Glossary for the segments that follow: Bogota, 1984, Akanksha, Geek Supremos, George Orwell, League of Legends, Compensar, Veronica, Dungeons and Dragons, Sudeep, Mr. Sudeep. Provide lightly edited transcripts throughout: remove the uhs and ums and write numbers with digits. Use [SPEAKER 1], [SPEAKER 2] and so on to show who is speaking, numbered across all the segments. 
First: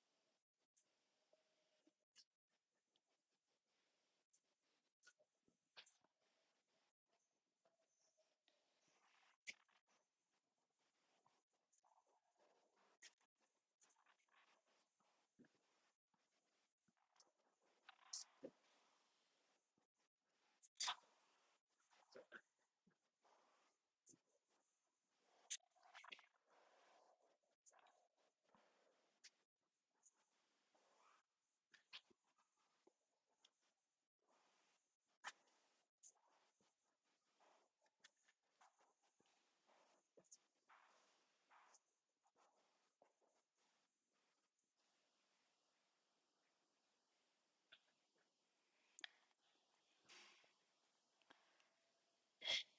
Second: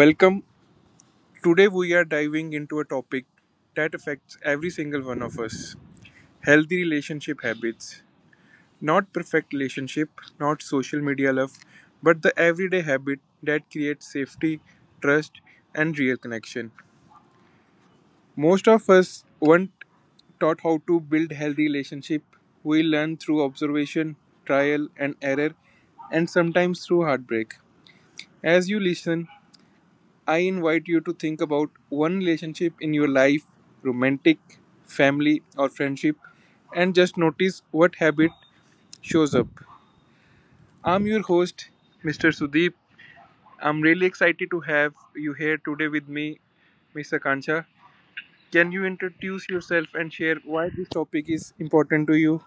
[SPEAKER 1] Welcome. Today we are diving into a topic that affects every single one of us: healthy relationship habits. Not perfect relationship, not social media love, but the everyday habit that creates safety, trust, and real connection. Most of us weren't taught how to build healthy relationship. We learn through observation, trial, and error, and sometimes through heartbreak. As you listen, I invite you to think about one relationship in your life romantic, family, or friendship and just notice what habit shows up. I'm your host, Mr. Sudeep. I'm really excited to have you here today with me, Ms. Akanksha. Can you introduce yourself and share why this topic is important to you?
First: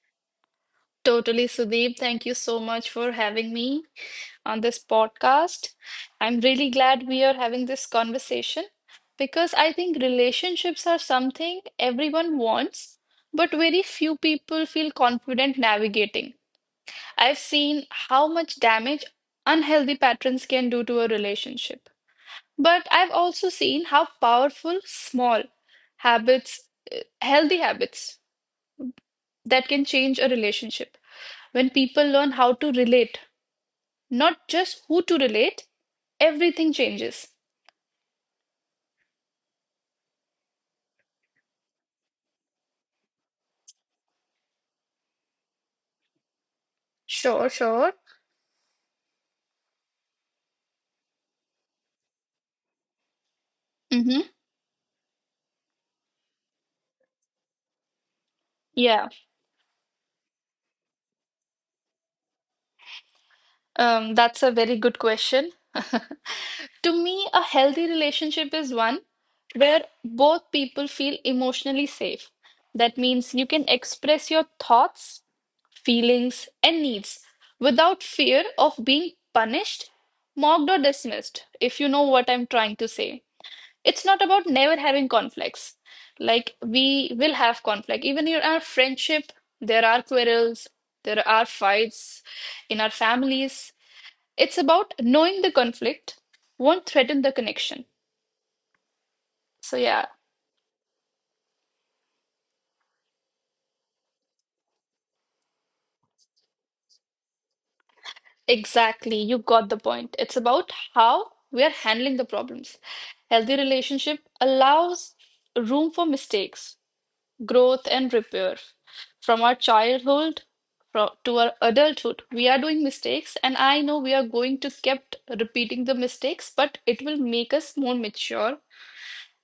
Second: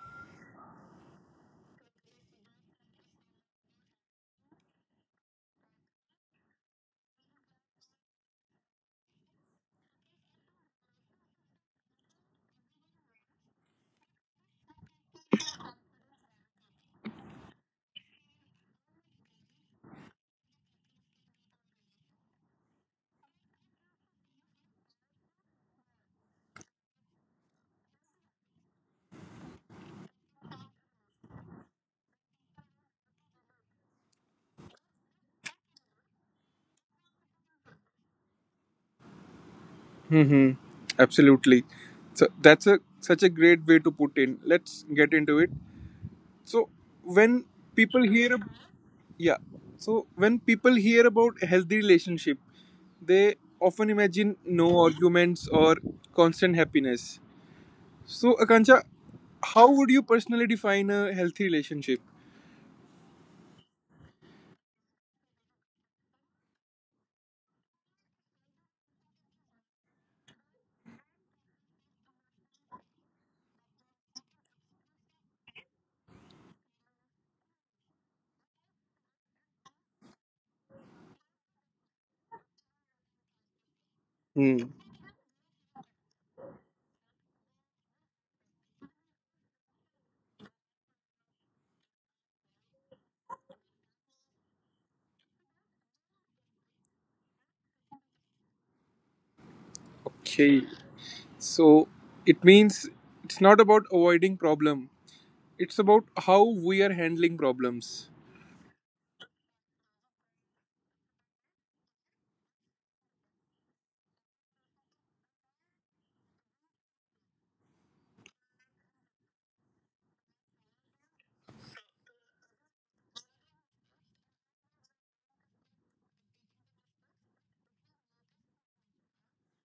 [SPEAKER 2] Totally, Sudeep. Thank you so much for having me on this podcast. I'm really glad we are having this conversation because I think relationships are something everyone wants, but very few people feel confident navigating. I've seen how much damage unhealthy patterns can do to a relationship, but I've also seen how powerful small habits, healthy habits, that can change a relationship when people learn how to relate Not just who to relate, everything changes.
[SPEAKER 1] Hmm. Absolutely. So that's a such a great way to put in. Let's get into it. So
[SPEAKER 2] Sure,
[SPEAKER 1] when
[SPEAKER 2] sure.
[SPEAKER 1] people hear Yeah. So when people hear about healthy relationship, they often
[SPEAKER 2] Mm-hmm.
[SPEAKER 1] imagine no arguments or constant happiness. So Akanksha,
[SPEAKER 2] Yeah,
[SPEAKER 1] how would you personally define a healthy relationship?
[SPEAKER 2] that's a very good question. To me, a healthy relationship is one where both people feel emotionally safe. That means you can express your thoughts, feelings, and needs without fear of being punished, mocked, or dismissed, if you know what I'm trying to say. It's not about
[SPEAKER 1] Hmm.
[SPEAKER 2] never having conflicts. Like we will have conflict. Even in our friendship, there are quarrels, there are fights in our families. It's about knowing the conflict won't threaten the connection. So yeah,
[SPEAKER 1] Okay. So it means it's not about avoiding problem. It's about how we are handling problems.
[SPEAKER 2] exactly. You got the point. It's about how we are handling the problems. Healthy relationship allows room for mistakes growth and repair from our childhood to our adulthood we are doing mistakes and I know we are going to kept repeating the mistakes, but it will make us more mature.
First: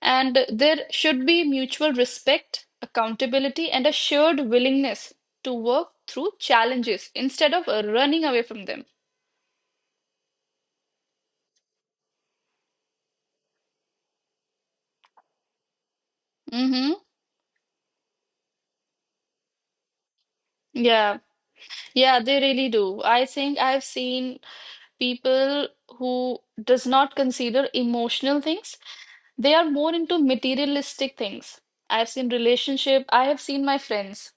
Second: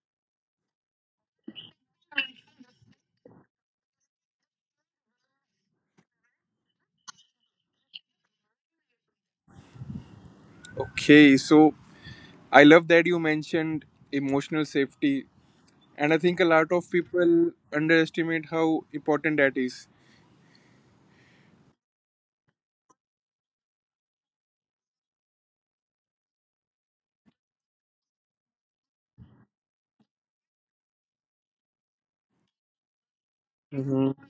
[SPEAKER 2] And there should be mutual respect accountability and a shared willingness to work through challenges instead of running away from them.
[SPEAKER 1] Okay. So I love that you mentioned emotional safety, and I think a lot
[SPEAKER 2] Mm-hmm.
[SPEAKER 1] of people underestimate how important that is.
[SPEAKER 2] yeah yeah, they really do. I think I've seen people who does not consider emotional things. They are more into materialistic things. I've seen relationship, I have seen my friends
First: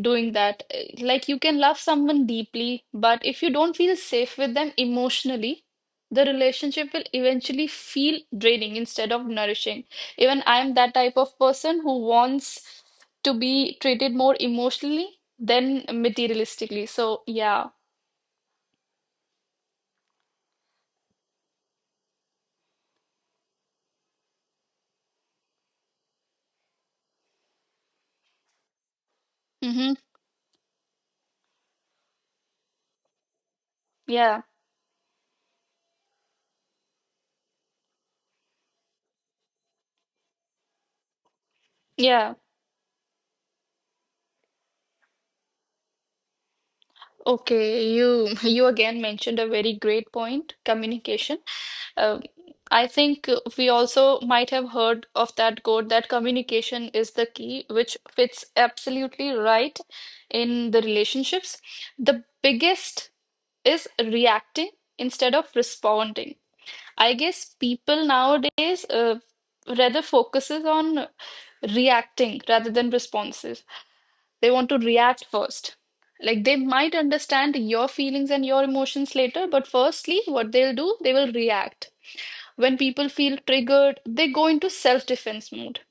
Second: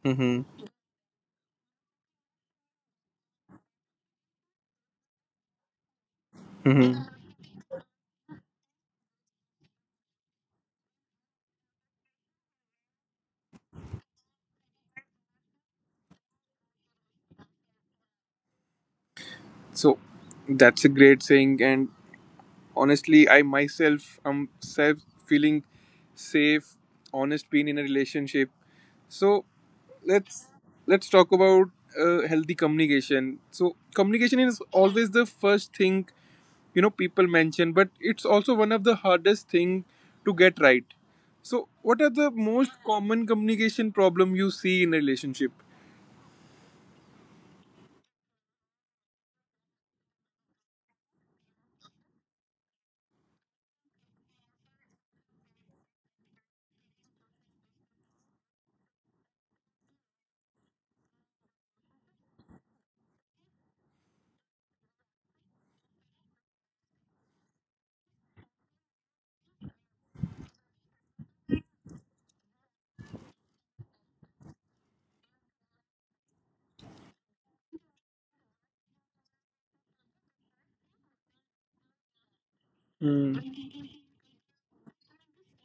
[SPEAKER 2] doing
[SPEAKER 1] Mm-hmm.
[SPEAKER 2] that. Like, you can love someone deeply, but if you don't feel safe with them emotionally the relationship
[SPEAKER 1] Mm-hmm.
[SPEAKER 2] will eventually feel draining instead of nourishing. Even I am that type of person who wants to be treated more emotionally than materialistically, so yeah.
[SPEAKER 1] So that's a great saying, and honestly, I myself am self feeling safe, honest, being in a relationship. So
[SPEAKER 2] Hmm.
[SPEAKER 1] let's let's talk about healthy communication. So
[SPEAKER 2] yeah
[SPEAKER 1] communication is always the first thing people mention, but it's also one of the hardest thing to get right. So what are
[SPEAKER 2] yeah
[SPEAKER 1] the most common communication problem you see in a relationship?
[SPEAKER 2] Okay, you again mentioned a very great point, communication. Um, I think we also might have heard of that quote that communication is the key, which fits absolutely right in the relationships. The biggest is reacting instead of responding. I guess people nowadays rather focuses on reacting rather than responses. They want to react first. Like, they might understand your feelings and your emotions later, but firstly, what they'll do, they will react. When people feel
[SPEAKER 1] Mm.
[SPEAKER 2] triggered, they go into self-defense mode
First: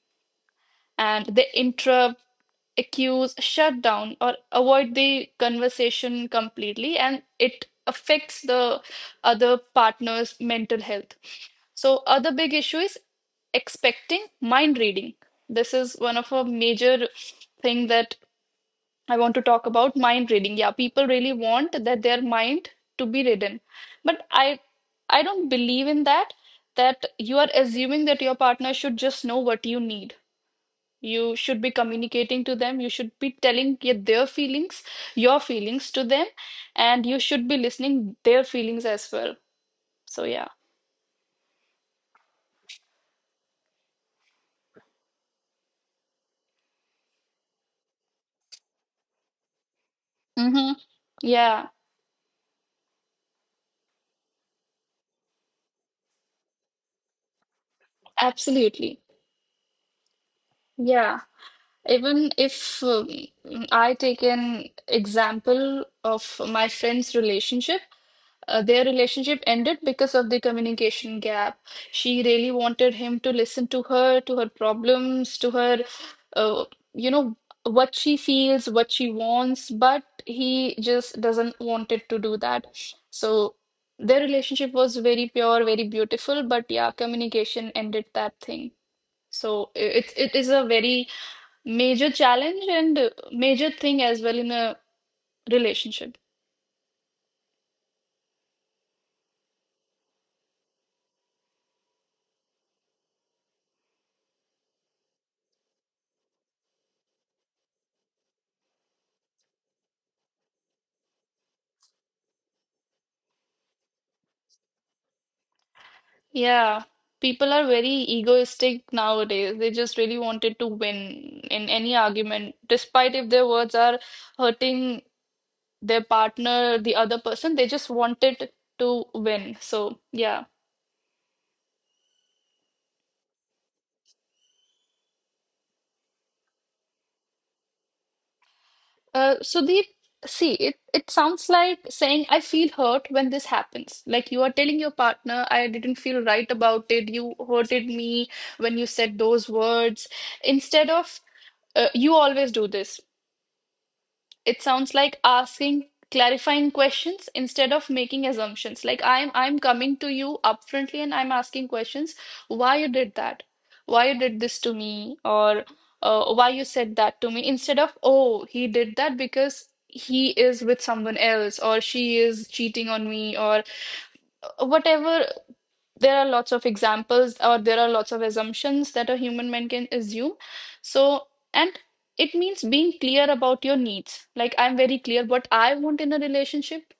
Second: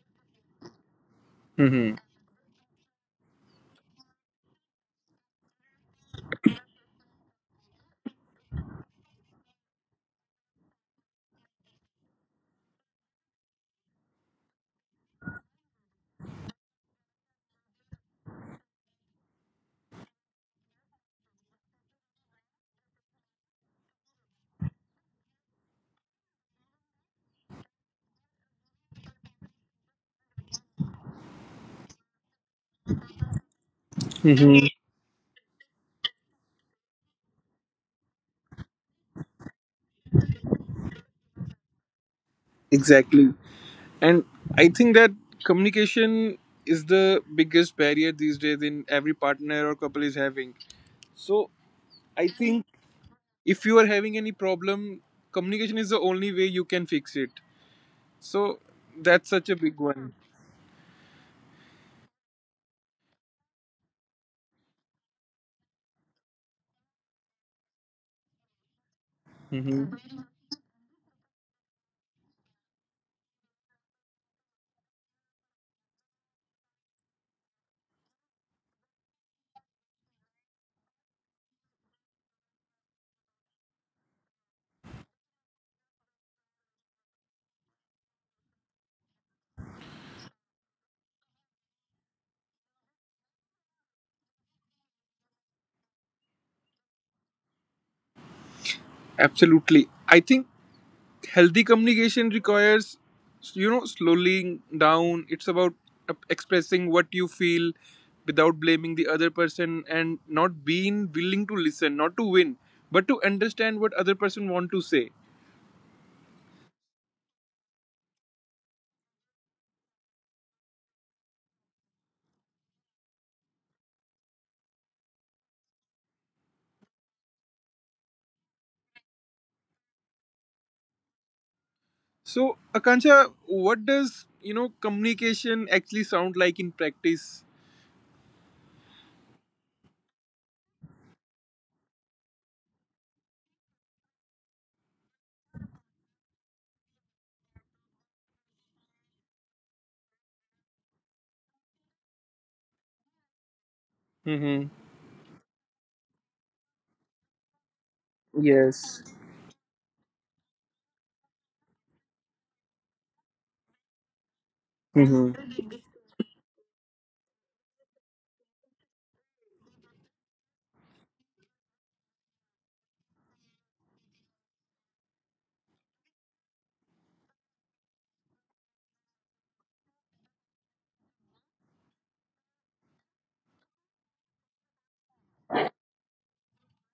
[SPEAKER 2] and they
[SPEAKER 1] Mm-hmm.
[SPEAKER 2] interrupt, accuse, shut down, or avoid the conversation completely, and it affects the other partner's mental health. So, other big issue is expecting mind reading. This is one of a major thing that I want to talk about mind reading. Yeah, people really want that their mind to be read, but I don't believe in that, that you are assuming that your partner should just know what you need. You should be communicating to them, you should be telling their
[SPEAKER 1] Mm-hmm.
[SPEAKER 2] feelings, your feelings to them, and you should be listening their feelings as well. So yeah.
[SPEAKER 1] Exactly. And I think that communication is the biggest barrier these days in every partner or couple is having. So
[SPEAKER 2] Mm-hmm.
[SPEAKER 1] I think
[SPEAKER 2] Yeah,
[SPEAKER 1] if you are having any problem, communication is the only way you can fix it. So that's such a
[SPEAKER 2] absolutely.
[SPEAKER 1] big one.
[SPEAKER 2] Yeah. Even if I take an example of my friend's relationship, their relationship
[SPEAKER 1] Mhm.
[SPEAKER 2] ended because of the communication gap. She really wanted him to listen to her problems, to her, uh, you know, what she feels, what she wants, but he just doesn't wanted to do that. So their relationship was very pure, very beautiful, but yeah, communication ended that thing. So it is a very major challenge and major thing as well in a relationship.
[SPEAKER 1] Absolutely. I think healthy communication requires slowing down. It's about expressing what you feel without blaming the other person and not being willing to listen, not to win, but to understand what other person want to say.
[SPEAKER 2] Yeah, people are very egoistic nowadays. They just really wanted to win in any argument, despite if their words are hurting their partner, the other person, they just wanted to win. So, yeah.
[SPEAKER 1] So, Akanksha, what does communication actually sound like in practice?
[SPEAKER 2] Sudeep, see, it sounds like saying, I feel hurt when this happens. Like, you are telling your partner, I didn't feel right about it. You hurted me when you said those words. Instead of, you always do this. It
[SPEAKER 1] Mm-hmm.
[SPEAKER 2] sounds like asking clarifying questions instead of making assumptions. Like,
[SPEAKER 1] Yes.
[SPEAKER 2] I'm coming to you upfrontly and I'm asking questions, why you did that, why you did this to me,
[SPEAKER 1] Mm-hmm.
[SPEAKER 2] or why you said that to me, instead of, oh, he did that because he is with someone else, or she is cheating on me, or whatever. There are lots of examples, or there are lots of assumptions that a human man can assume. So, and it means being clear about your needs. Like, I'm very clear what I want in a relationship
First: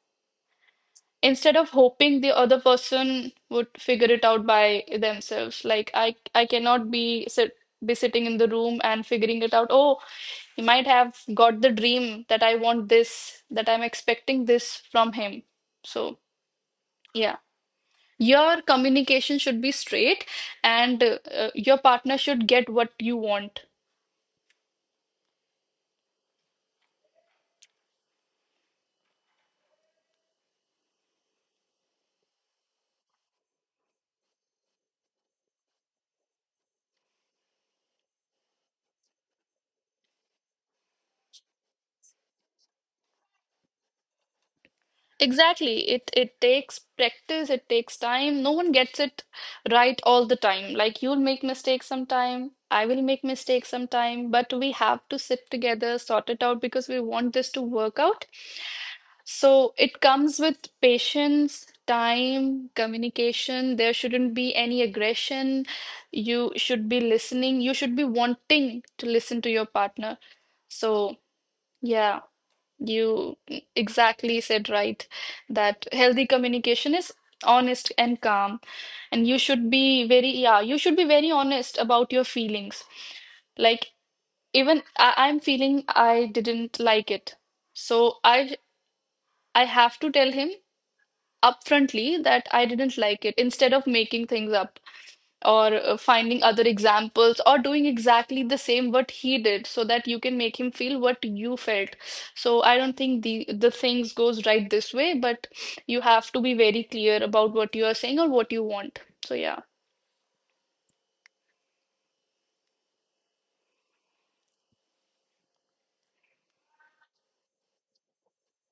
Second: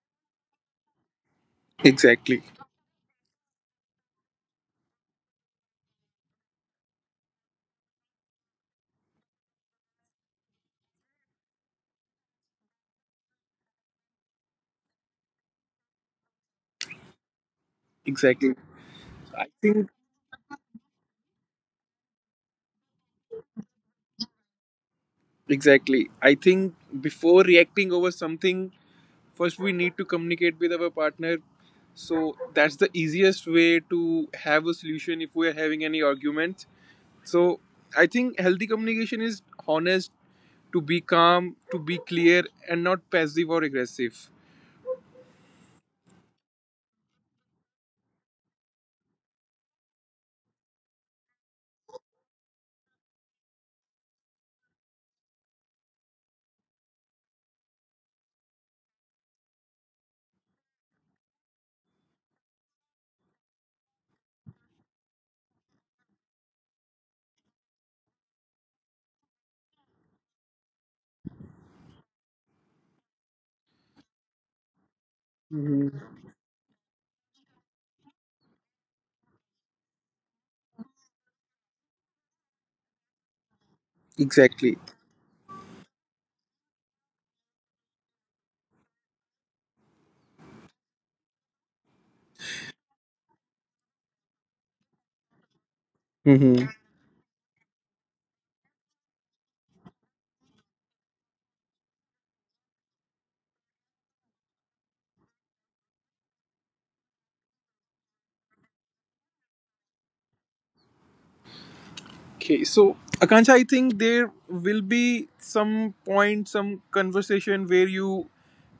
[SPEAKER 2] instead of hoping the
[SPEAKER 1] Exactly,
[SPEAKER 2] other person would figure it out by themselves. Like I cannot be be sitting in the room and figuring it out, oh, he might have got the dream that I want this, that I'm expecting this from him. So yeah,
[SPEAKER 1] exactly.
[SPEAKER 2] your communication
[SPEAKER 1] i
[SPEAKER 2] should be
[SPEAKER 1] think
[SPEAKER 2] straight, and your partner should get what you want.
[SPEAKER 1] exactly I think before reacting over something, first, we need to communicate with our partner. So that's the easiest way to have a solution if we are having any arguments. So I think healthy communication is honest, to be calm, to be clear, and not passive or aggressive.
[SPEAKER 2] Exactly. It takes practice, it takes time. No one gets it right all the time. Like, you'll make mistakes sometime, I will make mistakes sometime, but we have to sit together, sort it out because we want this to work out. So it comes with patience, time, communication. There shouldn't be any aggression. You should be listening. You should be wanting to listen to your partner. So, yeah, you exactly said right that
[SPEAKER 1] Mhm.
[SPEAKER 2] healthy communication is honest and calm. And you should be very, yeah, you should be very honest about your feelings. Like,
[SPEAKER 1] Exactly.
[SPEAKER 2] even I'm feeling I didn't like it. So I have to tell him upfrontly that I didn't like it, instead of making things up or finding
[SPEAKER 1] Mm-hmm.
[SPEAKER 2] other examples or doing exactly the same what he did so that you can make him feel what you felt. So I don't think the things goes right this way, but you have to be very clear about what you are saying or what you want. So yeah.
[SPEAKER 1] Okay, so Akansha, I think there will be some point, some conversation where you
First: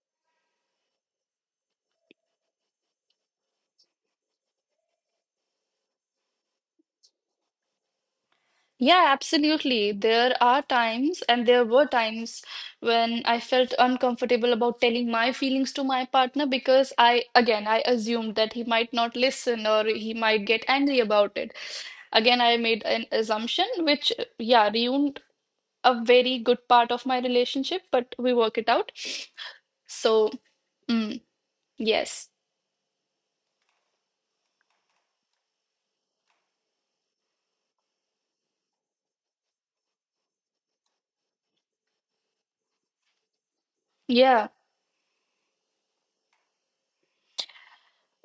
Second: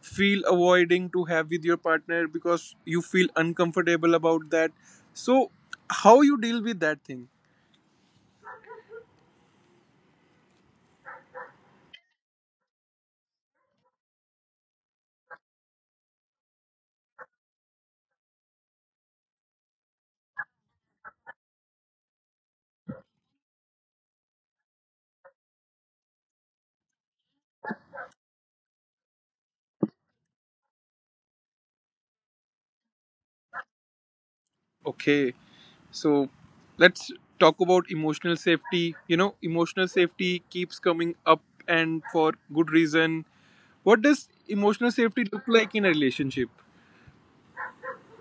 [SPEAKER 1] feel avoiding to have with your partner because you feel uncomfortable about that. So, how you deal with that thing?
[SPEAKER 2] Yeah, absolutely. There are times, and there were times when I felt uncomfortable about telling my feelings to my partner because I, again, I assumed that he might not listen or he might get angry about it. Again, I made an assumption, which, yeah, ruined a very good part of my relationship, but we work it out. So, mm, yes.
[SPEAKER 1] Okay, so let's talk about emotional safety. Emotional safety keeps coming up and for good reason. What does
[SPEAKER 2] Yeah.
[SPEAKER 1] emotional safety look like in a relationship?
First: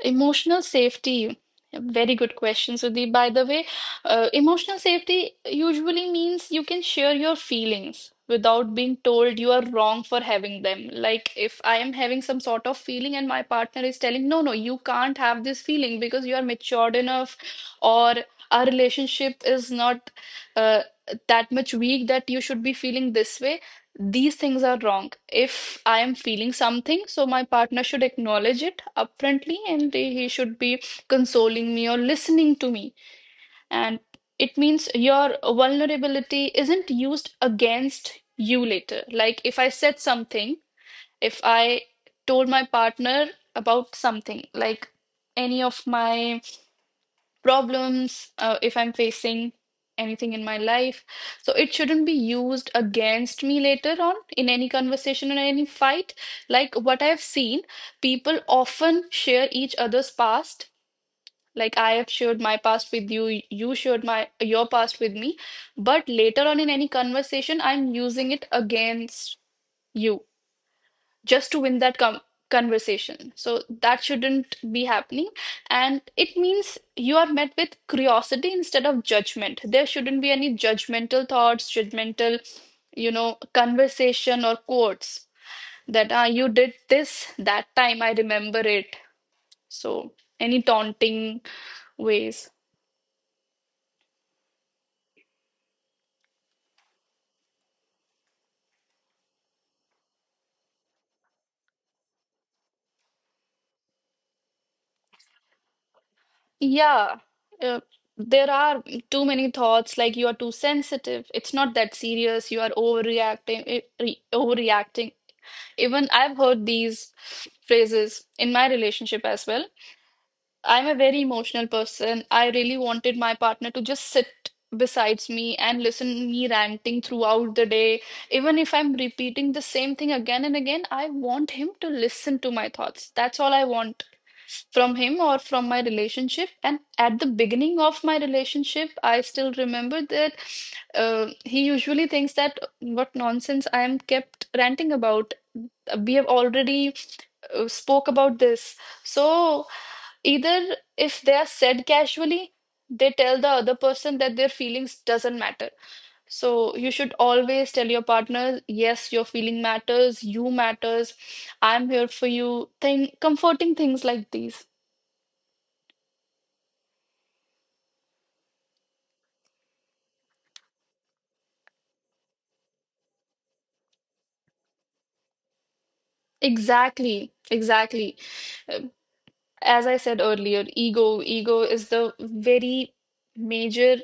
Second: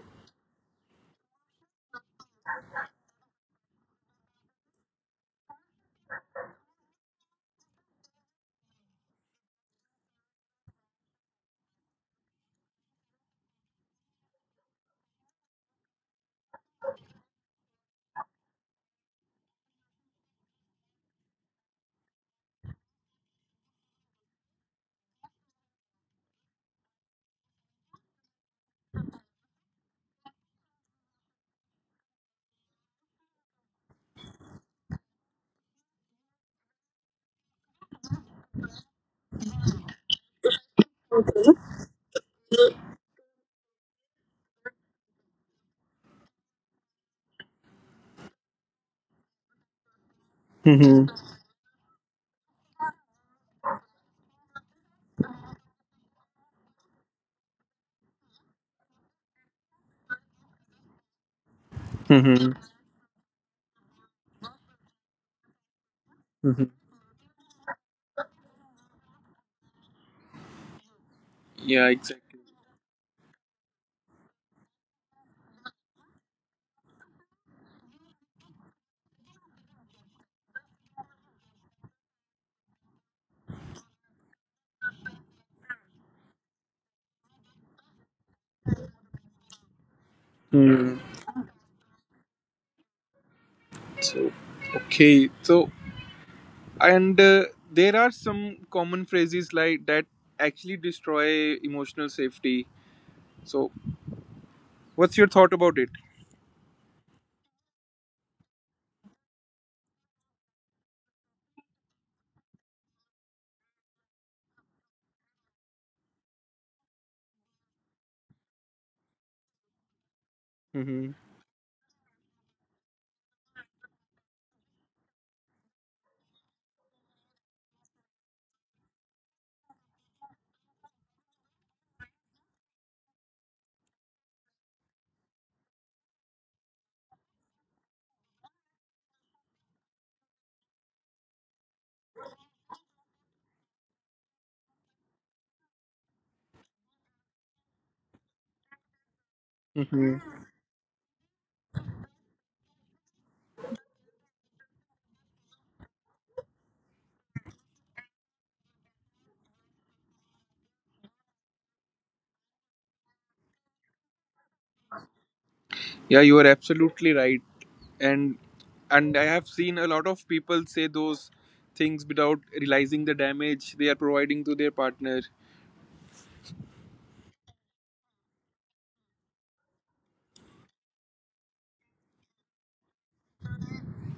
[SPEAKER 2] Emotional safety. Very good question, Sudeep. By the way, emotional safety usually means you can share your feelings without being told you are wrong for having them. Like, if I am having some sort of feeling and my partner is telling, no, no, you can't have this feeling because you are matured enough, or our relationship is not uh, that much weak that you should be feeling this way. These things are wrong. If I am feeling something, so my partner should acknowledge it upfrontly and he should be consoling me or listening to me. And it means your vulnerability isn't used against you later. Like, if I said something, if I told my partner about something, like any of my problems, if I'm facing anything in my
[SPEAKER 1] Mm-hmm.
[SPEAKER 2] life. So it shouldn't be used against me later on in any conversation or any fight. Like, what I've seen, people often share each other's past. Like, I have
[SPEAKER 1] Mm-hmm.
[SPEAKER 2] shared my past with you, you shared my your past with me, but later on in any conversation, I'm using it against you just
[SPEAKER 1] Yeah,
[SPEAKER 2] to win that
[SPEAKER 1] exactly.
[SPEAKER 2] conversation. So that shouldn't be happening. And it means you are met with curiosity instead of judgment. There shouldn't be any judgmental thoughts, judgmental, conversation or quotes that ah, you did this that time, I remember it. So any taunting ways.
[SPEAKER 1] So, okay. So, and there are some common phrases like that actually destroy emotional safety. So, what's your thought about it?
[SPEAKER 2] Yeah, uh, there are too many thoughts like, you are too sensitive. It's not that serious. You are overreacting, eh, re overreacting. Even I've heard these phrases in my relationship as well.
[SPEAKER 1] Mm-hmm.
[SPEAKER 2] I'm a very emotional person. I really wanted my partner to just sit besides me and listen me ranting throughout the day. Even if I'm repeating the same thing again and again, I want him to listen to my thoughts. That's all I want from him or from my relationship. And at the beginning of my relationship, I still remember that he usually thinks that what nonsense I am kept ranting about. We have already spoke about this. So
[SPEAKER 1] Mm-hmm.
[SPEAKER 2] either if they are said casually, they tell the other person that their feelings doesn't matter. So you should always tell your partner, yes, your feeling matters, you matters, I'm here for you. Thing comforting things like these.
[SPEAKER 1] Yeah, you are absolutely right. And and I have seen a lot of people say those things without realizing the damage they are providing to their partner.
[SPEAKER 2] Exactly, exactly. Um, as I said earlier, ego is the very major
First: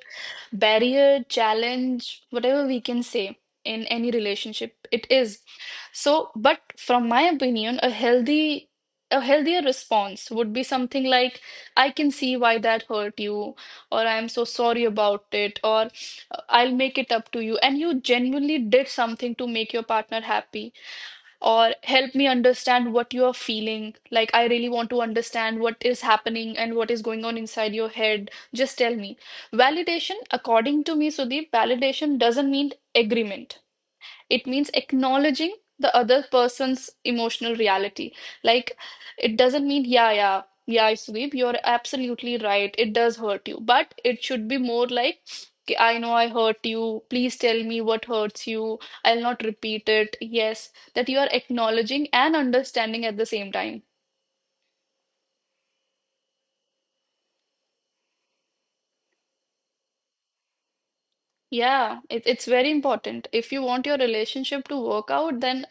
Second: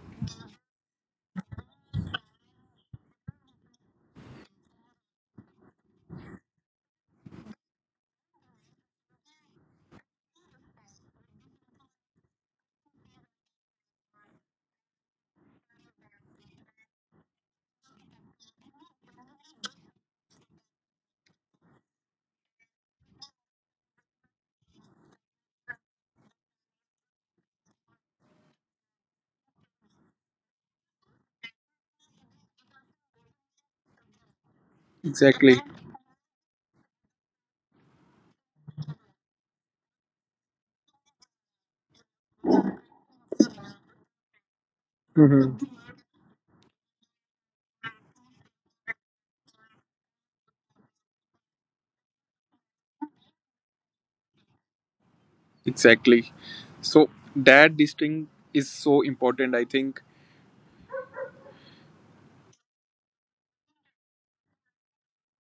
[SPEAKER 2] barrier, challenge, whatever we can say in any relationship, it is. So, but from my opinion, a healthier response would be something like, I can see why that hurt you, or I am so sorry about it, or I'll make it up to you. And you genuinely did something to make your partner happy or help me understand what you are feeling. Like, I really want to understand what is happening and what is going on inside your head. Just tell me. Validation, according to me, Sudeep, validation doesn't mean agreement. It means acknowledging
[SPEAKER 1] Exactly.
[SPEAKER 2] the other person's emotional reality. Like, it doesn't mean, yeah, yeah, yeah, Sweep, you're absolutely right. It does hurt you. But it should be more like, "Okay, I
[SPEAKER 1] Mm-hmm.
[SPEAKER 2] know I hurt you. Please tell me what hurts you. I'll not repeat it. Yes, that you are acknowledging and understanding at the same time."
[SPEAKER 1] Exactly. So that distinct is so important, I think.
[SPEAKER 2] Yeah, it's very important. If you want your relationship to work out, then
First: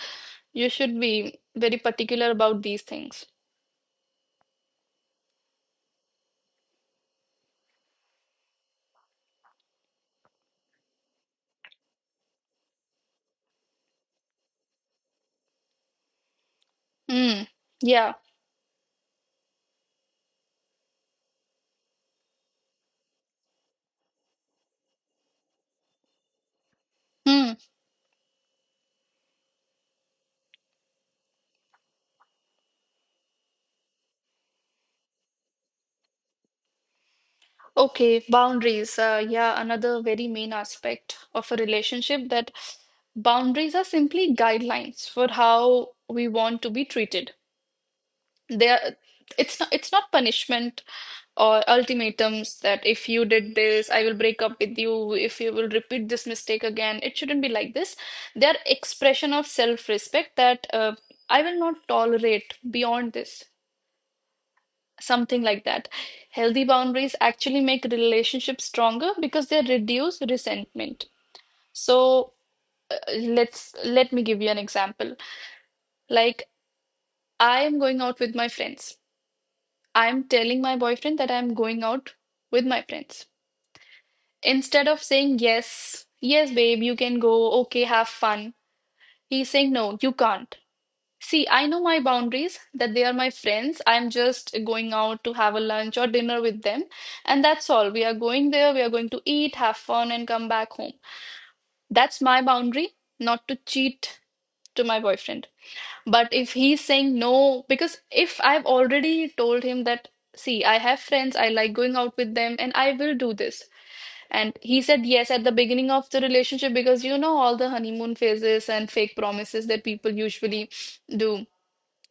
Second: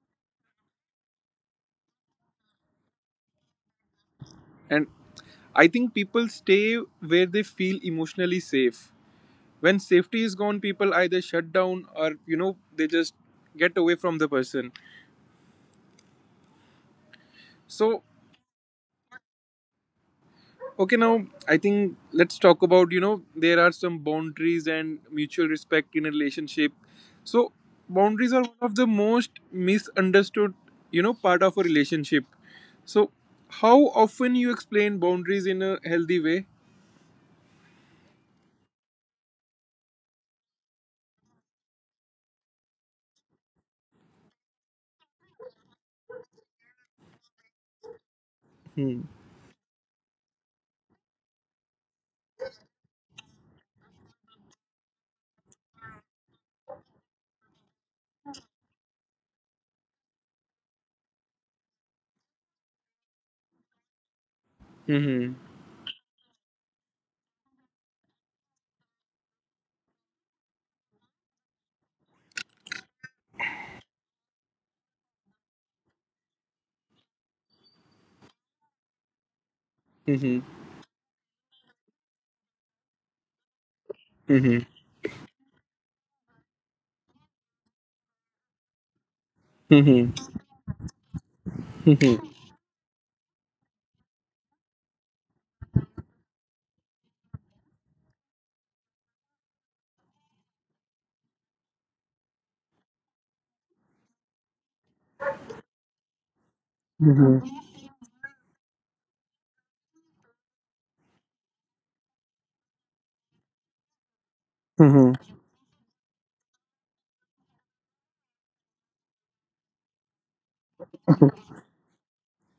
[SPEAKER 2] you should be very particular about these things.
[SPEAKER 1] And I think people stay where they feel emotionally safe. When safety is gone, people either shut down or, they just get away from the person.
[SPEAKER 2] Hmm.
[SPEAKER 1] So,
[SPEAKER 2] Yeah.
[SPEAKER 1] okay, now I think let's talk about, there are some boundaries and mutual respect in a relationship. So,
[SPEAKER 2] Hmm.
[SPEAKER 1] boundaries are one of the most misunderstood, part of a relationship. So, how often you explain boundaries in a healthy way?
[SPEAKER 2] Okay, boundaries. Yeah, another very main aspect of a relationship that boundaries are simply guidelines for how we want to be treated.
[SPEAKER 1] Hmm.
[SPEAKER 2] They are, it's not punishment or ultimatums, that if you did this, I will break up with you. If you will repeat this mistake again, it shouldn't be like this. They are expression of self-respect, that I will not tolerate beyond this.
[SPEAKER 1] Mm-hmm.
[SPEAKER 2] Something like that. Healthy boundaries actually make relationships stronger because they reduce resentment. So let me give you an example. Like, I am going out with my friends. I'm telling my boyfriend that I'm going out with my friends.
[SPEAKER 1] Mm-hmm.
[SPEAKER 2] Instead of saying, yes, yes babe, you can go, okay, have fun, he's saying,
[SPEAKER 1] Mm-hmm.
[SPEAKER 2] no, you can't. See, I know my boundaries, that they are my friends. I'm just going out to have a lunch or dinner with them. And that's all. We are going there, we are going to eat, have fun, and come back home. That's my boundary, not to cheat to my boyfriend. But if he's
[SPEAKER 1] Hmm,
[SPEAKER 2] saying no, because if I've already told him that, see, I have friends, I like going out with them, and I will do this. And
[SPEAKER 1] hmm.
[SPEAKER 2] he said yes at the beginning of the relationship, because you know all the honeymoon phases and fake promises that people usually do.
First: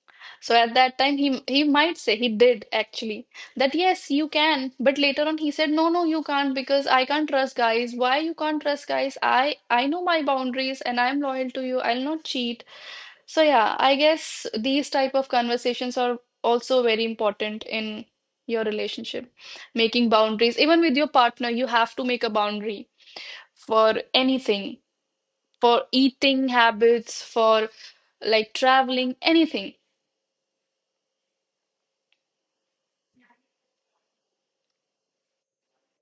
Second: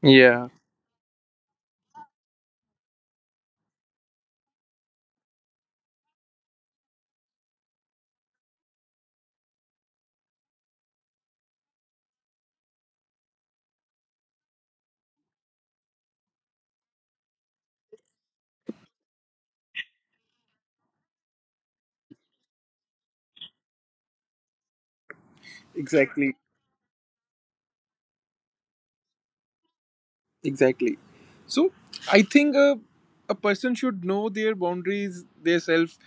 [SPEAKER 1] Yeah,
[SPEAKER 2] So at that time, he might say, he did actually, that yes, you can. But later on, he said, no, no, you can't, because I can't trust guys. Why you can't trust guys? I know my boundaries and I'm loyal to you. I'll not cheat. So yeah, I guess these type of conversations are also very important in your relationship. Making boundaries, even with your partner, you have to make a boundary for anything, for
[SPEAKER 1] exactly,
[SPEAKER 2] eating habits, for like traveling, anything.
[SPEAKER 1] exactly. So I think a person should know their boundaries, their self.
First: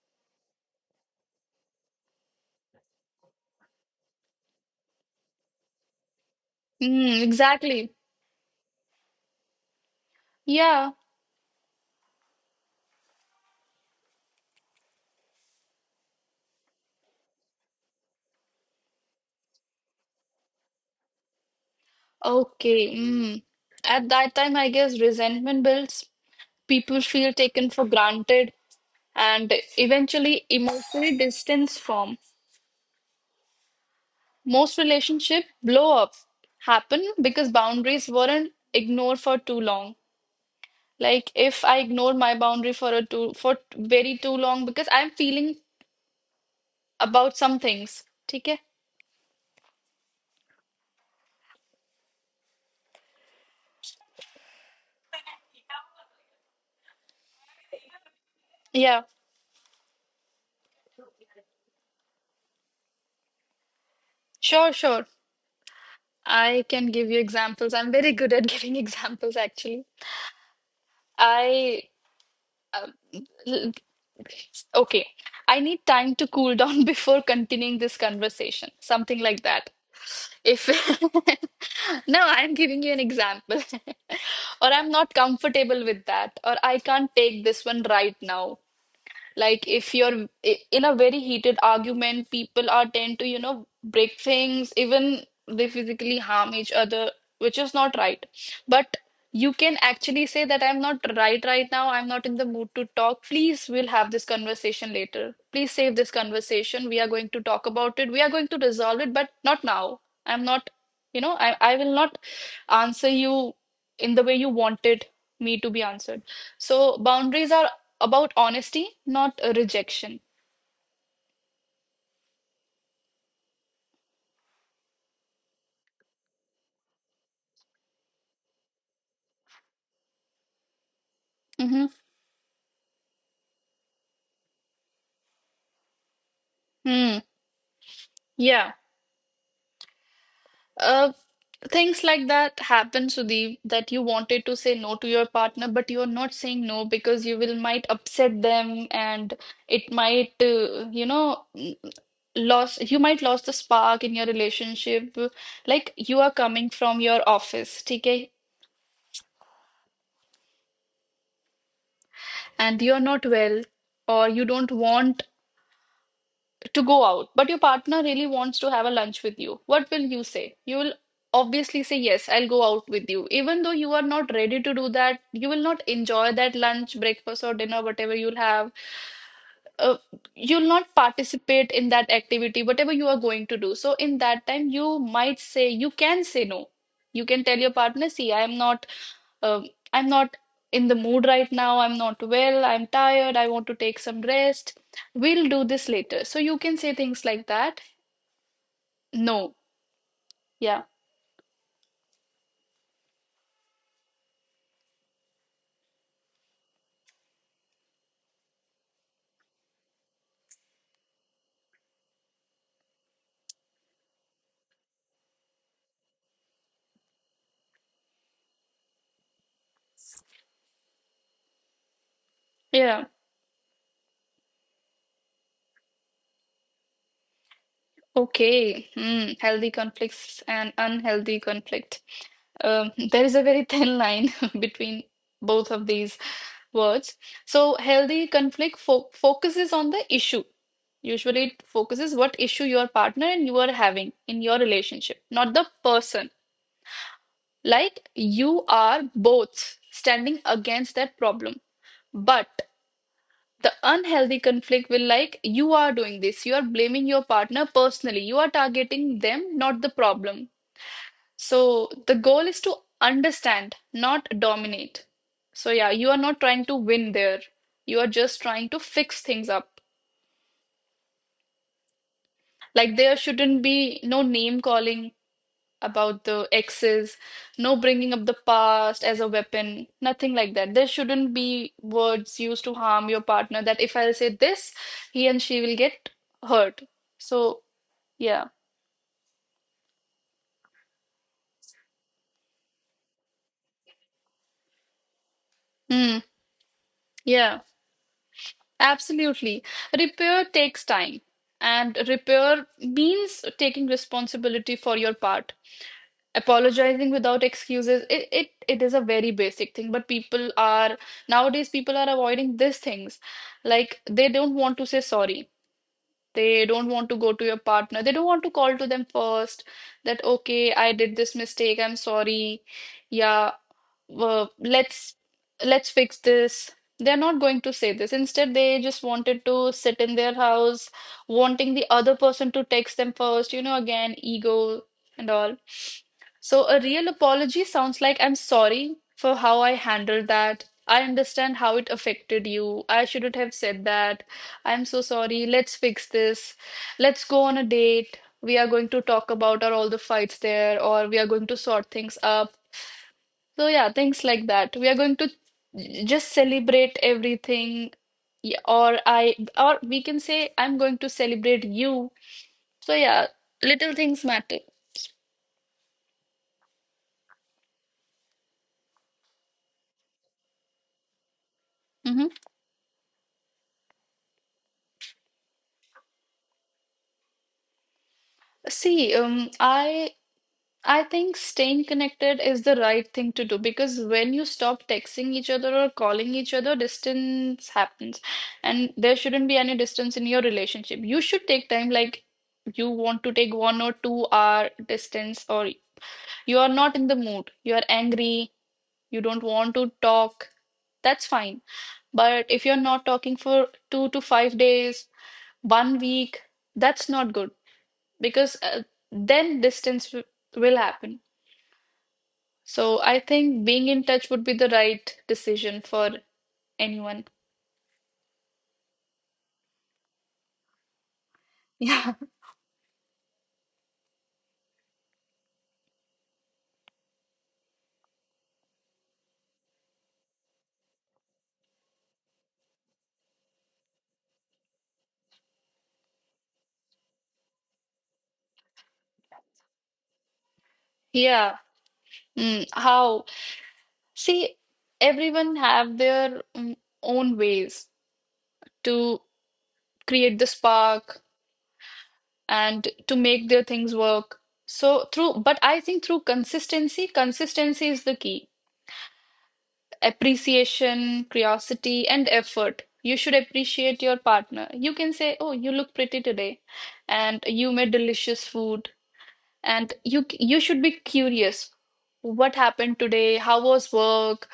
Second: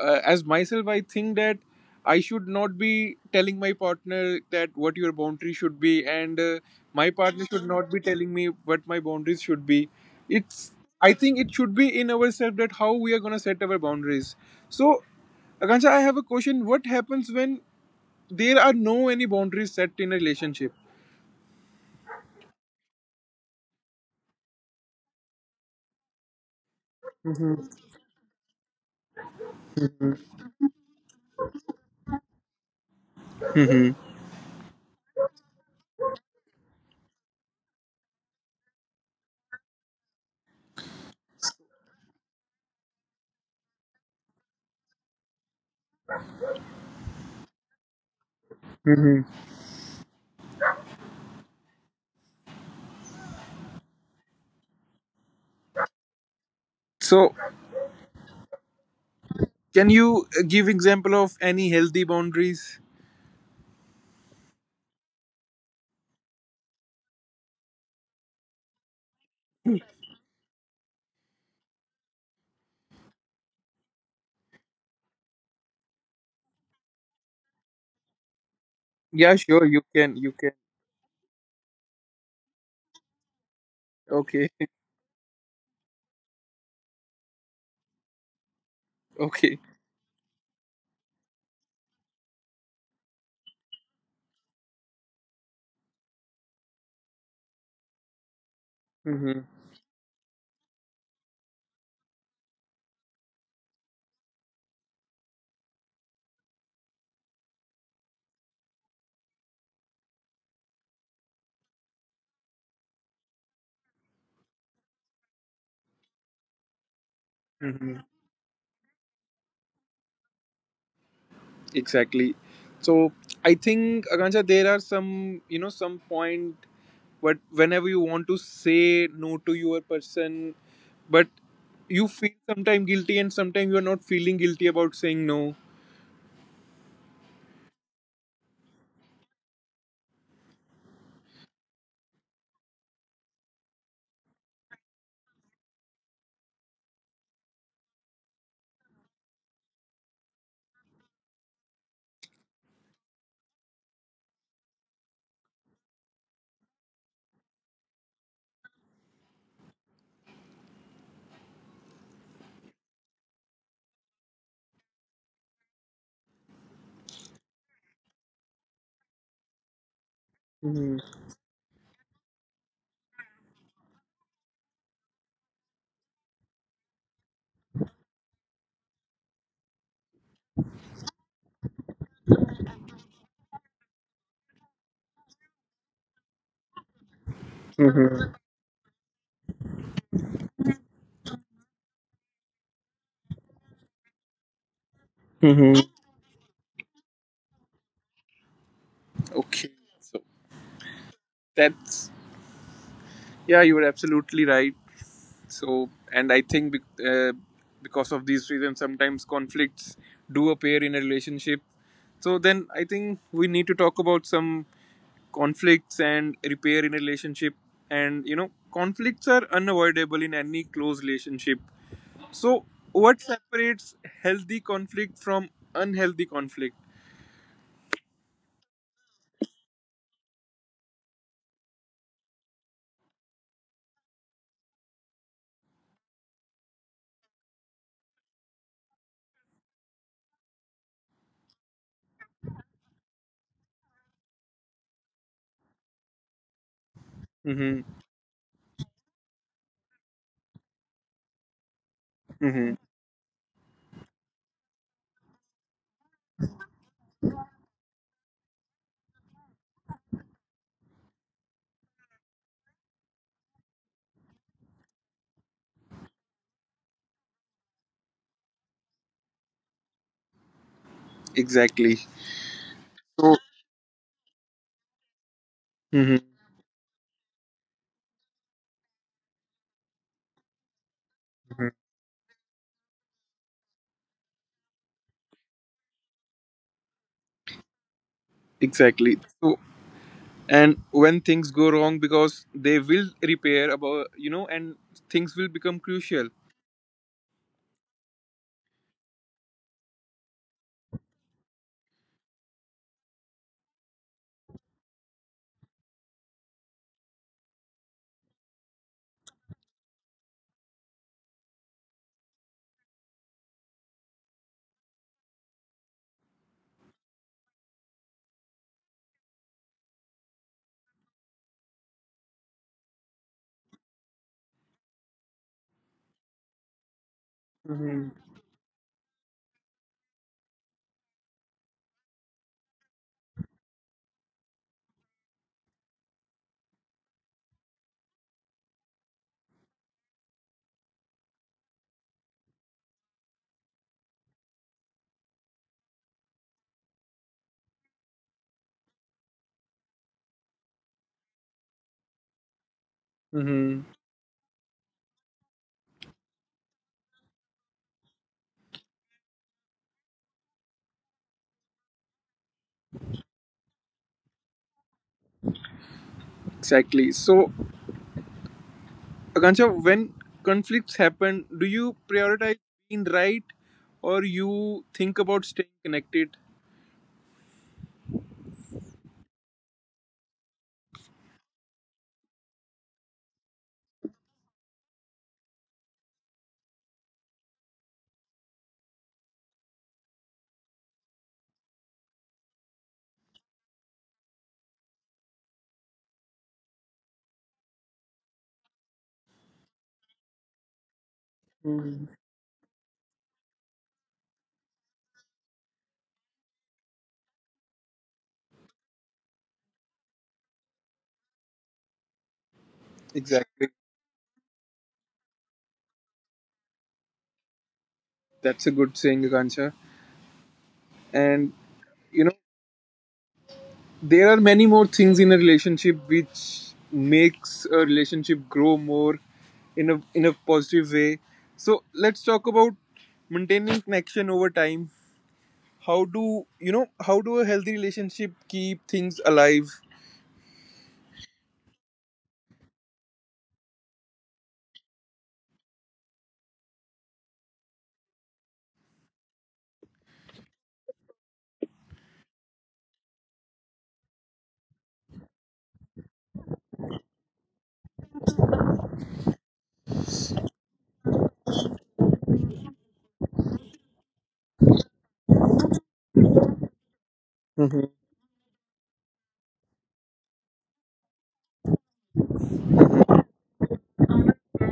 [SPEAKER 1] As myself, I think that I should not be telling my partner that what your boundary should be, and my
[SPEAKER 2] Mm,
[SPEAKER 1] partner should not
[SPEAKER 2] exactly.
[SPEAKER 1] be telling me what my boundaries should be. It's
[SPEAKER 2] Yeah.
[SPEAKER 1] I think it should be in ourselves that how we are gonna set our boundaries. So Akansha, I have a question. What happens when there are no any boundaries set in a relationship?
[SPEAKER 2] Okay. Mm. At that time, I guess resentment builds. People feel taken for granted and eventually emotionally distance from. Most relationship blow up happen because boundaries weren't ignored for too long. Like if I ignore my boundary for a too for very too long because I'm feeling about some things. Okay?
[SPEAKER 1] Hmm. So,
[SPEAKER 2] Yeah.
[SPEAKER 1] can you give example of any healthy boundaries?
[SPEAKER 2] Sure, sure. I can give you examples. I'm very good at giving examples actually. I uh, L- Okay, I need time to cool down before continuing this conversation. Something
[SPEAKER 1] Yeah,
[SPEAKER 2] like
[SPEAKER 1] sure.
[SPEAKER 2] that.
[SPEAKER 1] You can. You can.
[SPEAKER 2] If no, I'm giving you an example,
[SPEAKER 1] Okay.
[SPEAKER 2] or I'm not comfortable with that, or I can't take this one right now.
[SPEAKER 1] Okay.
[SPEAKER 2] Like, if you're in a very heated argument, people are tend to, break things, even they physically harm each other, which is not right. But
[SPEAKER 1] Mm-hmm.
[SPEAKER 2] you can actually say that I'm not right right now. I'm not in the mood to talk. Please, we'll have this conversation later. Please save this conversation. We are going to talk about it. We are going to resolve it, but not now. I'm not, I will not answer you in the way you wanted me to be answered. So boundaries are
[SPEAKER 1] Mm-hmm.
[SPEAKER 2] about honesty, not a rejection.
[SPEAKER 1] Exactly. So, I think Akansha, there are some, some point, but whenever you want to say no to your person, but
[SPEAKER 2] Mm-hmm.
[SPEAKER 1] you feel sometimes guilty and sometimes you are not feeling guilty about saying no.
[SPEAKER 2] Hmm. Yeah. Uh, Things like that happen, Sudeep, that you wanted to say no to your partner, but you're not saying no because you will might upset them, and it might, lost you might lost the spark in your relationship. Like, you are coming from your office, okay, and you're not well, or you don't want to go out, but your partner really wants to have a lunch with you, what will you say?
[SPEAKER 1] Mm-hmm.
[SPEAKER 2] You will obviously say, yes, I'll go out with you. Even though you are not ready to do that, you will not enjoy that lunch, breakfast, or dinner, whatever you'll have. Uh, you'll not participate in that activity, whatever you are going to do. So, in that time, you might say, you can say no. You can tell your partner,
[SPEAKER 1] Mm-hmm.
[SPEAKER 2] see, um, I'm not in the mood right now, I'm not well, I'm tired, I want to take some rest. We'll
[SPEAKER 1] Mm-hmm.
[SPEAKER 2] do this later. So you can say things like that.
[SPEAKER 1] Okay.
[SPEAKER 2] No,
[SPEAKER 1] So
[SPEAKER 2] yeah,
[SPEAKER 1] that's Yeah, you were absolutely right. So, and I think because of these reasons, sometimes conflicts do appear in a relationship. So, then I think we need to talk about some conflicts and repair in a relationship. And conflicts are unavoidable in any close relationship. So, what
[SPEAKER 2] yeah,
[SPEAKER 1] separates healthy conflict from unhealthy conflict?
[SPEAKER 2] okay. Hmm. Healthy conflicts and unhealthy conflict. There is a very thin line between both of these words. So healthy conflict fo focuses on the issue. Usually it focuses what issue your partner and you are having in your relationship, not the person.
[SPEAKER 1] Mm-hmm.
[SPEAKER 2] Like, you are both standing against that problem. But
[SPEAKER 1] Mm-hmm.
[SPEAKER 2] the unhealthy conflict will, like, you are doing this. You are blaming your partner personally. You are targeting them, not the problem. So the goal is to understand, not dominate. So yeah, you are not trying to win there. You are just trying to fix things up.
[SPEAKER 1] Exactly.
[SPEAKER 2] Like, there
[SPEAKER 1] So,
[SPEAKER 2] shouldn't be no name calling about
[SPEAKER 1] mm-hmm.
[SPEAKER 2] the exes, no bringing up the past as a weapon, nothing like that. There shouldn't be words used to harm your partner, that if I'll say this, he and she will get hurt. So, yeah.
[SPEAKER 1] Exactly. So, and when things go wrong because they will repair about and things will become
[SPEAKER 2] Mm,
[SPEAKER 1] crucial.
[SPEAKER 2] yeah, absolutely. Repair takes time, and repair means taking responsibility for your part. Apologizing without excuses, it is a very basic thing, but people are nowadays people are avoiding these things. Like, they don't want to say sorry. They don't want to go to your partner. They don't want to call to them first, that, okay, I did this mistake. I'm sorry. Yeah, uh, let's let's fix this. They're not going to say
[SPEAKER 1] Mm-hmm.
[SPEAKER 2] this. Instead, they just wanted to sit in their house, wanting the other person to text them first, again, ego and all. So a real apology sounds like, I'm sorry for how I handled that. I understand how it affected you. I shouldn't have said that. I'm so sorry. Let's fix this. Let's go on a date. We are going to talk about our all the fights there, or we are going to sort things up. So
[SPEAKER 1] Mm-hmm.
[SPEAKER 2] yeah, things like that. We are going to just celebrate everything, or we can say I'm going to celebrate you. So yeah, little things matter.
[SPEAKER 1] Exactly. So, Akansha, when conflicts happen, do you
[SPEAKER 2] Hmm.
[SPEAKER 1] prioritize being right, or you think about staying connected?
[SPEAKER 2] See, I think staying connected is the right thing to do, because when you stop texting each other or calling each other, distance happens, and there shouldn't be any distance in your relationship. You should take time, like. You want to take 1 or 2 hour distance, or you are not in the mood. You are angry. You don't want to talk. That's fine.
[SPEAKER 1] Mhm.
[SPEAKER 2] But if you're not talking for 2 to 5 days, one week, that's not good because then distance will happen. So I
[SPEAKER 1] Exactly.
[SPEAKER 2] think being in touch would be the right decision for anyone.
[SPEAKER 1] That's a good saying, Akansha. And you know there are many more things in a relationship which makes a relationship grow more in a positive way. So let's talk about maintaining connection over time. How do a healthy relationship keep things alive?
[SPEAKER 2] Yeah. Mm, how? See, everyone have their own ways to create the spark and to make their things work. So but I think through consistency, consistency is the key. Appreciation, curiosity, and effort. You should appreciate your partner. You can say, "Oh, you look pretty today," and
[SPEAKER 1] Hmm.
[SPEAKER 2] you made delicious food, and you should be curious. What happened today? How was work?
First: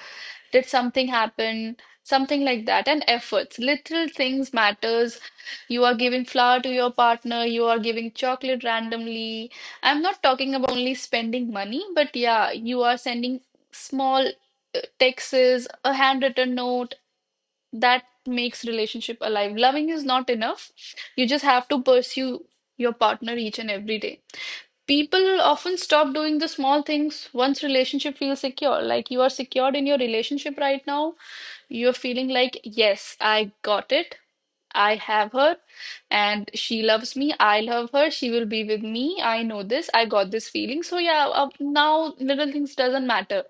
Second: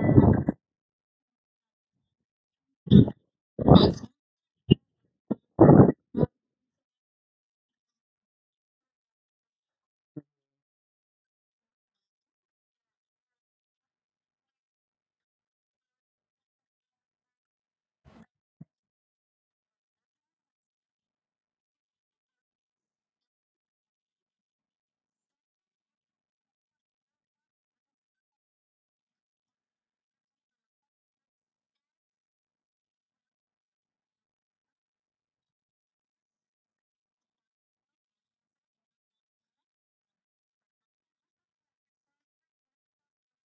[SPEAKER 2] Did something happen? Something like that. And efforts. Little things matters. You are giving flower to your partner, you are giving chocolate randomly. I'm not talking about only spending money, but yeah, you are sending small texts, a handwritten note, that makes relationship alive. Loving is not enough. You just have to pursue your partner each and every day. People often stop doing the small things once relationship feels secure. Like, you are secured in your relationship right now, you're feeling like, yes, I got it. I have her, and she loves me. I love her. She will be with me. I know this. I got this feeling. So yeah, now little things doesn't matter,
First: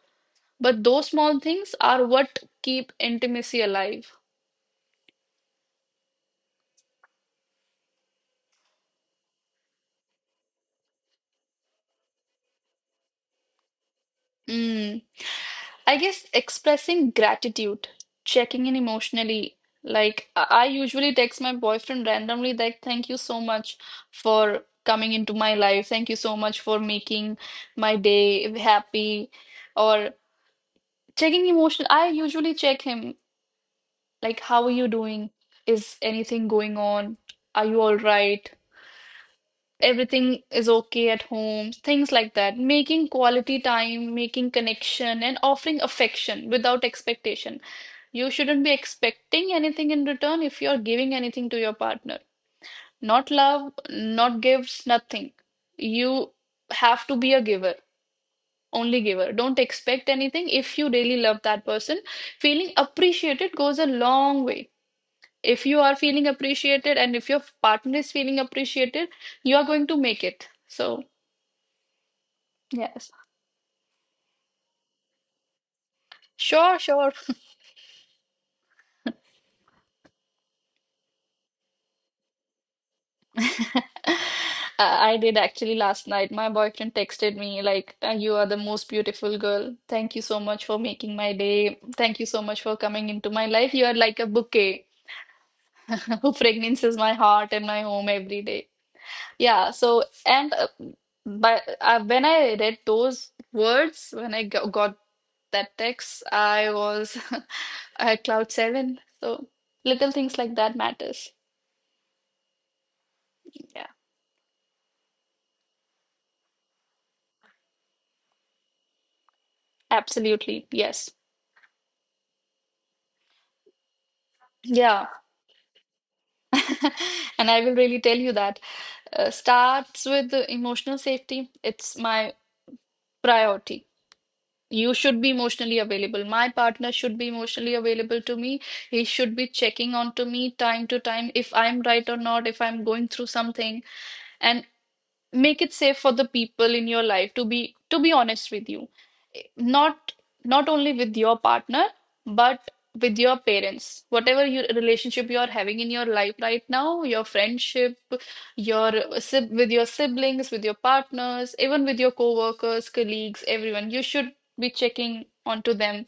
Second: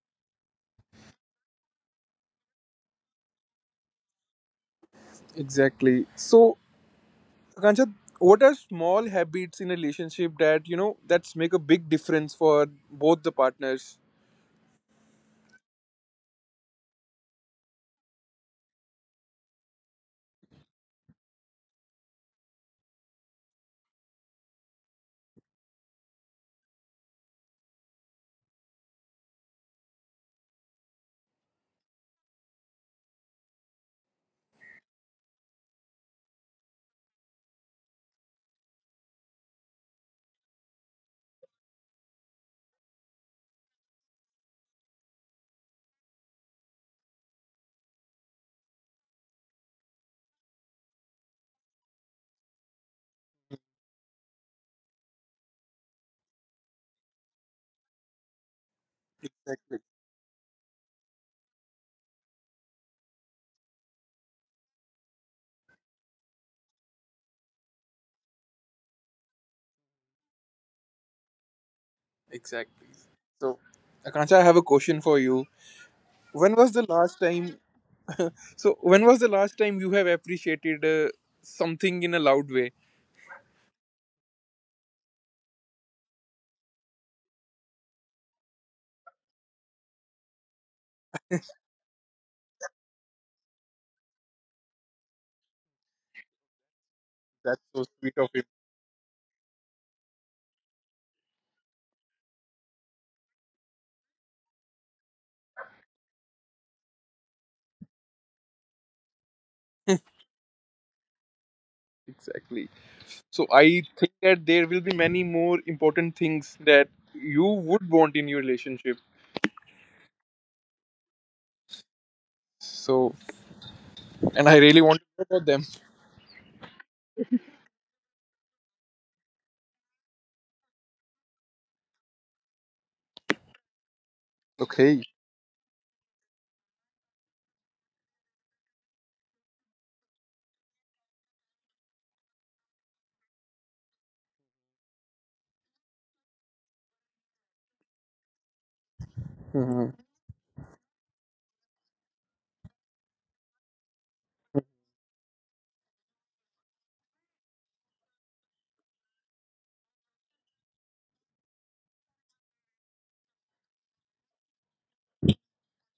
[SPEAKER 2] but those small things are what keep intimacy alive.
[SPEAKER 1] Exactly. So, Akansha, what are small habits in a relationship that that's make a big difference for both the partners?
[SPEAKER 2] Mm. I guess expressing gratitude, checking in emotionally. Like, I usually text my boyfriend randomly, like, thank you so much for coming into my life. Thank you so much for making my day happy. Or checking emotion. I usually check him, like, how are you doing? Is anything going on? Are you all right? Everything is okay at home, things like that. Making quality time, making connection, and offering affection without expectation. You shouldn't be expecting anything in return if you're giving anything to your partner. Not love, not gifts, nothing. You have to be a giver, only giver. Don't
[SPEAKER 1] Exactly,
[SPEAKER 2] expect anything if you really love that person. Feeling appreciated goes a long way. If you are feeling appreciated and if your partner is feeling appreciated, you are going to make it. So,
[SPEAKER 1] exactly.
[SPEAKER 2] yes.
[SPEAKER 1] So, Akansha, I have a question for you. When was
[SPEAKER 2] Sure,
[SPEAKER 1] the
[SPEAKER 2] sure.
[SPEAKER 1] last time So, when was the last time you have appreciated something in a loud way?
[SPEAKER 2] I I did actually last night. My boyfriend texted me like, "You are the most beautiful girl. Thank you so much for making my day. Thank you so much for coming into my life. You are like a bouquet who fragrances my heart and
[SPEAKER 1] That's
[SPEAKER 2] my
[SPEAKER 1] so
[SPEAKER 2] home
[SPEAKER 1] sweet
[SPEAKER 2] every
[SPEAKER 1] of him.
[SPEAKER 2] day." Yeah, so and but when I read those words, when I got that text, I was at cloud seven. So little things like that matters.
[SPEAKER 1] Exactly. So,
[SPEAKER 2] Yeah,
[SPEAKER 1] I think that there will be many more important things that you would want in your relationship.
[SPEAKER 2] absolutely. Yes.
[SPEAKER 1] So, and I really
[SPEAKER 2] Yeah,
[SPEAKER 1] want to know about them.
[SPEAKER 2] and I will really tell you that. Starts with the emotional safety. It's my priority. You
[SPEAKER 1] Okay.
[SPEAKER 2] should be emotionally available. My partner should be emotionally available to me. He should be checking on to me time to time if I'm right or not, if I'm going through something. And, make it safe for the people in your life to be honest with you,
[SPEAKER 1] Hmm.
[SPEAKER 2] not not only with your partner, but with your parents, whatever your relationship you are having in your life right now, your friendship, your with your siblings, with your partners, even with your co-workers, colleagues, everyone. You should be checking onto them.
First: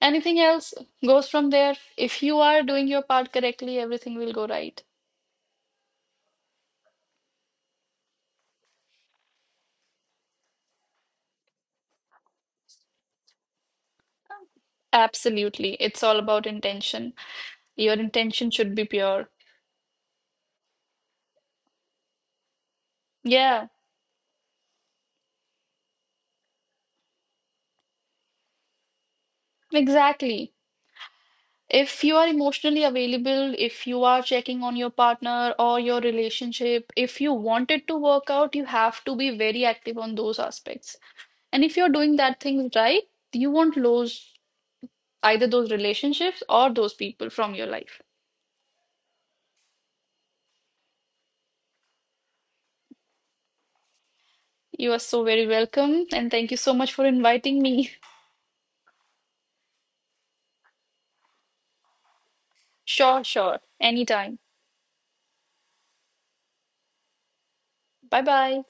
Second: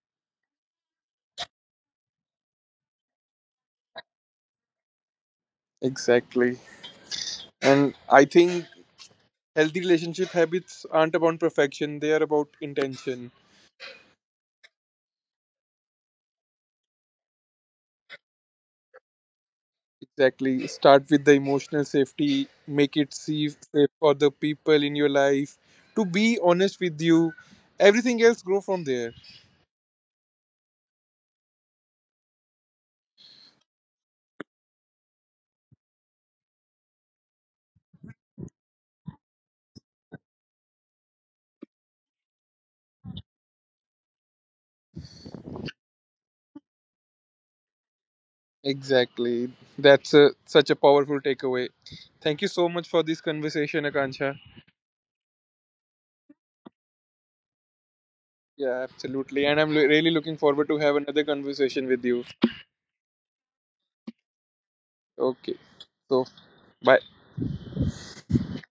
[SPEAKER 2] Anything else goes from there. If you are doing your part correctly, everything will go right.
[SPEAKER 1] Exactly. And I think healthy relationship habits aren't about perfection, they are about intention.
[SPEAKER 2] Absolutely. It's all about intention. Your intention should be pure.
[SPEAKER 1] Exactly. Start with the emotional safety. Make it safe,
[SPEAKER 2] Yeah,
[SPEAKER 1] safe for the people in your life to be honest with you. Everything else grow from there.
[SPEAKER 2] exactly. If you are emotionally available, if you are checking on your partner or your relationship, if you want it to work out, you have to be very active on those aspects. And if you're doing that things right, you won't lose either those relationships or those people from your life.
[SPEAKER 1] Exactly. That's such a powerful takeaway. Thank you so much for this conversation, Akansha.
[SPEAKER 2] You are so very welcome, and thank you so much for inviting me.
[SPEAKER 1] Yeah, absolutely. And I'm really looking forward to have another conversation with you.
[SPEAKER 2] Sure, sure. Anytime.
[SPEAKER 1] Okay. So, bye.
[SPEAKER 2] Bye bye.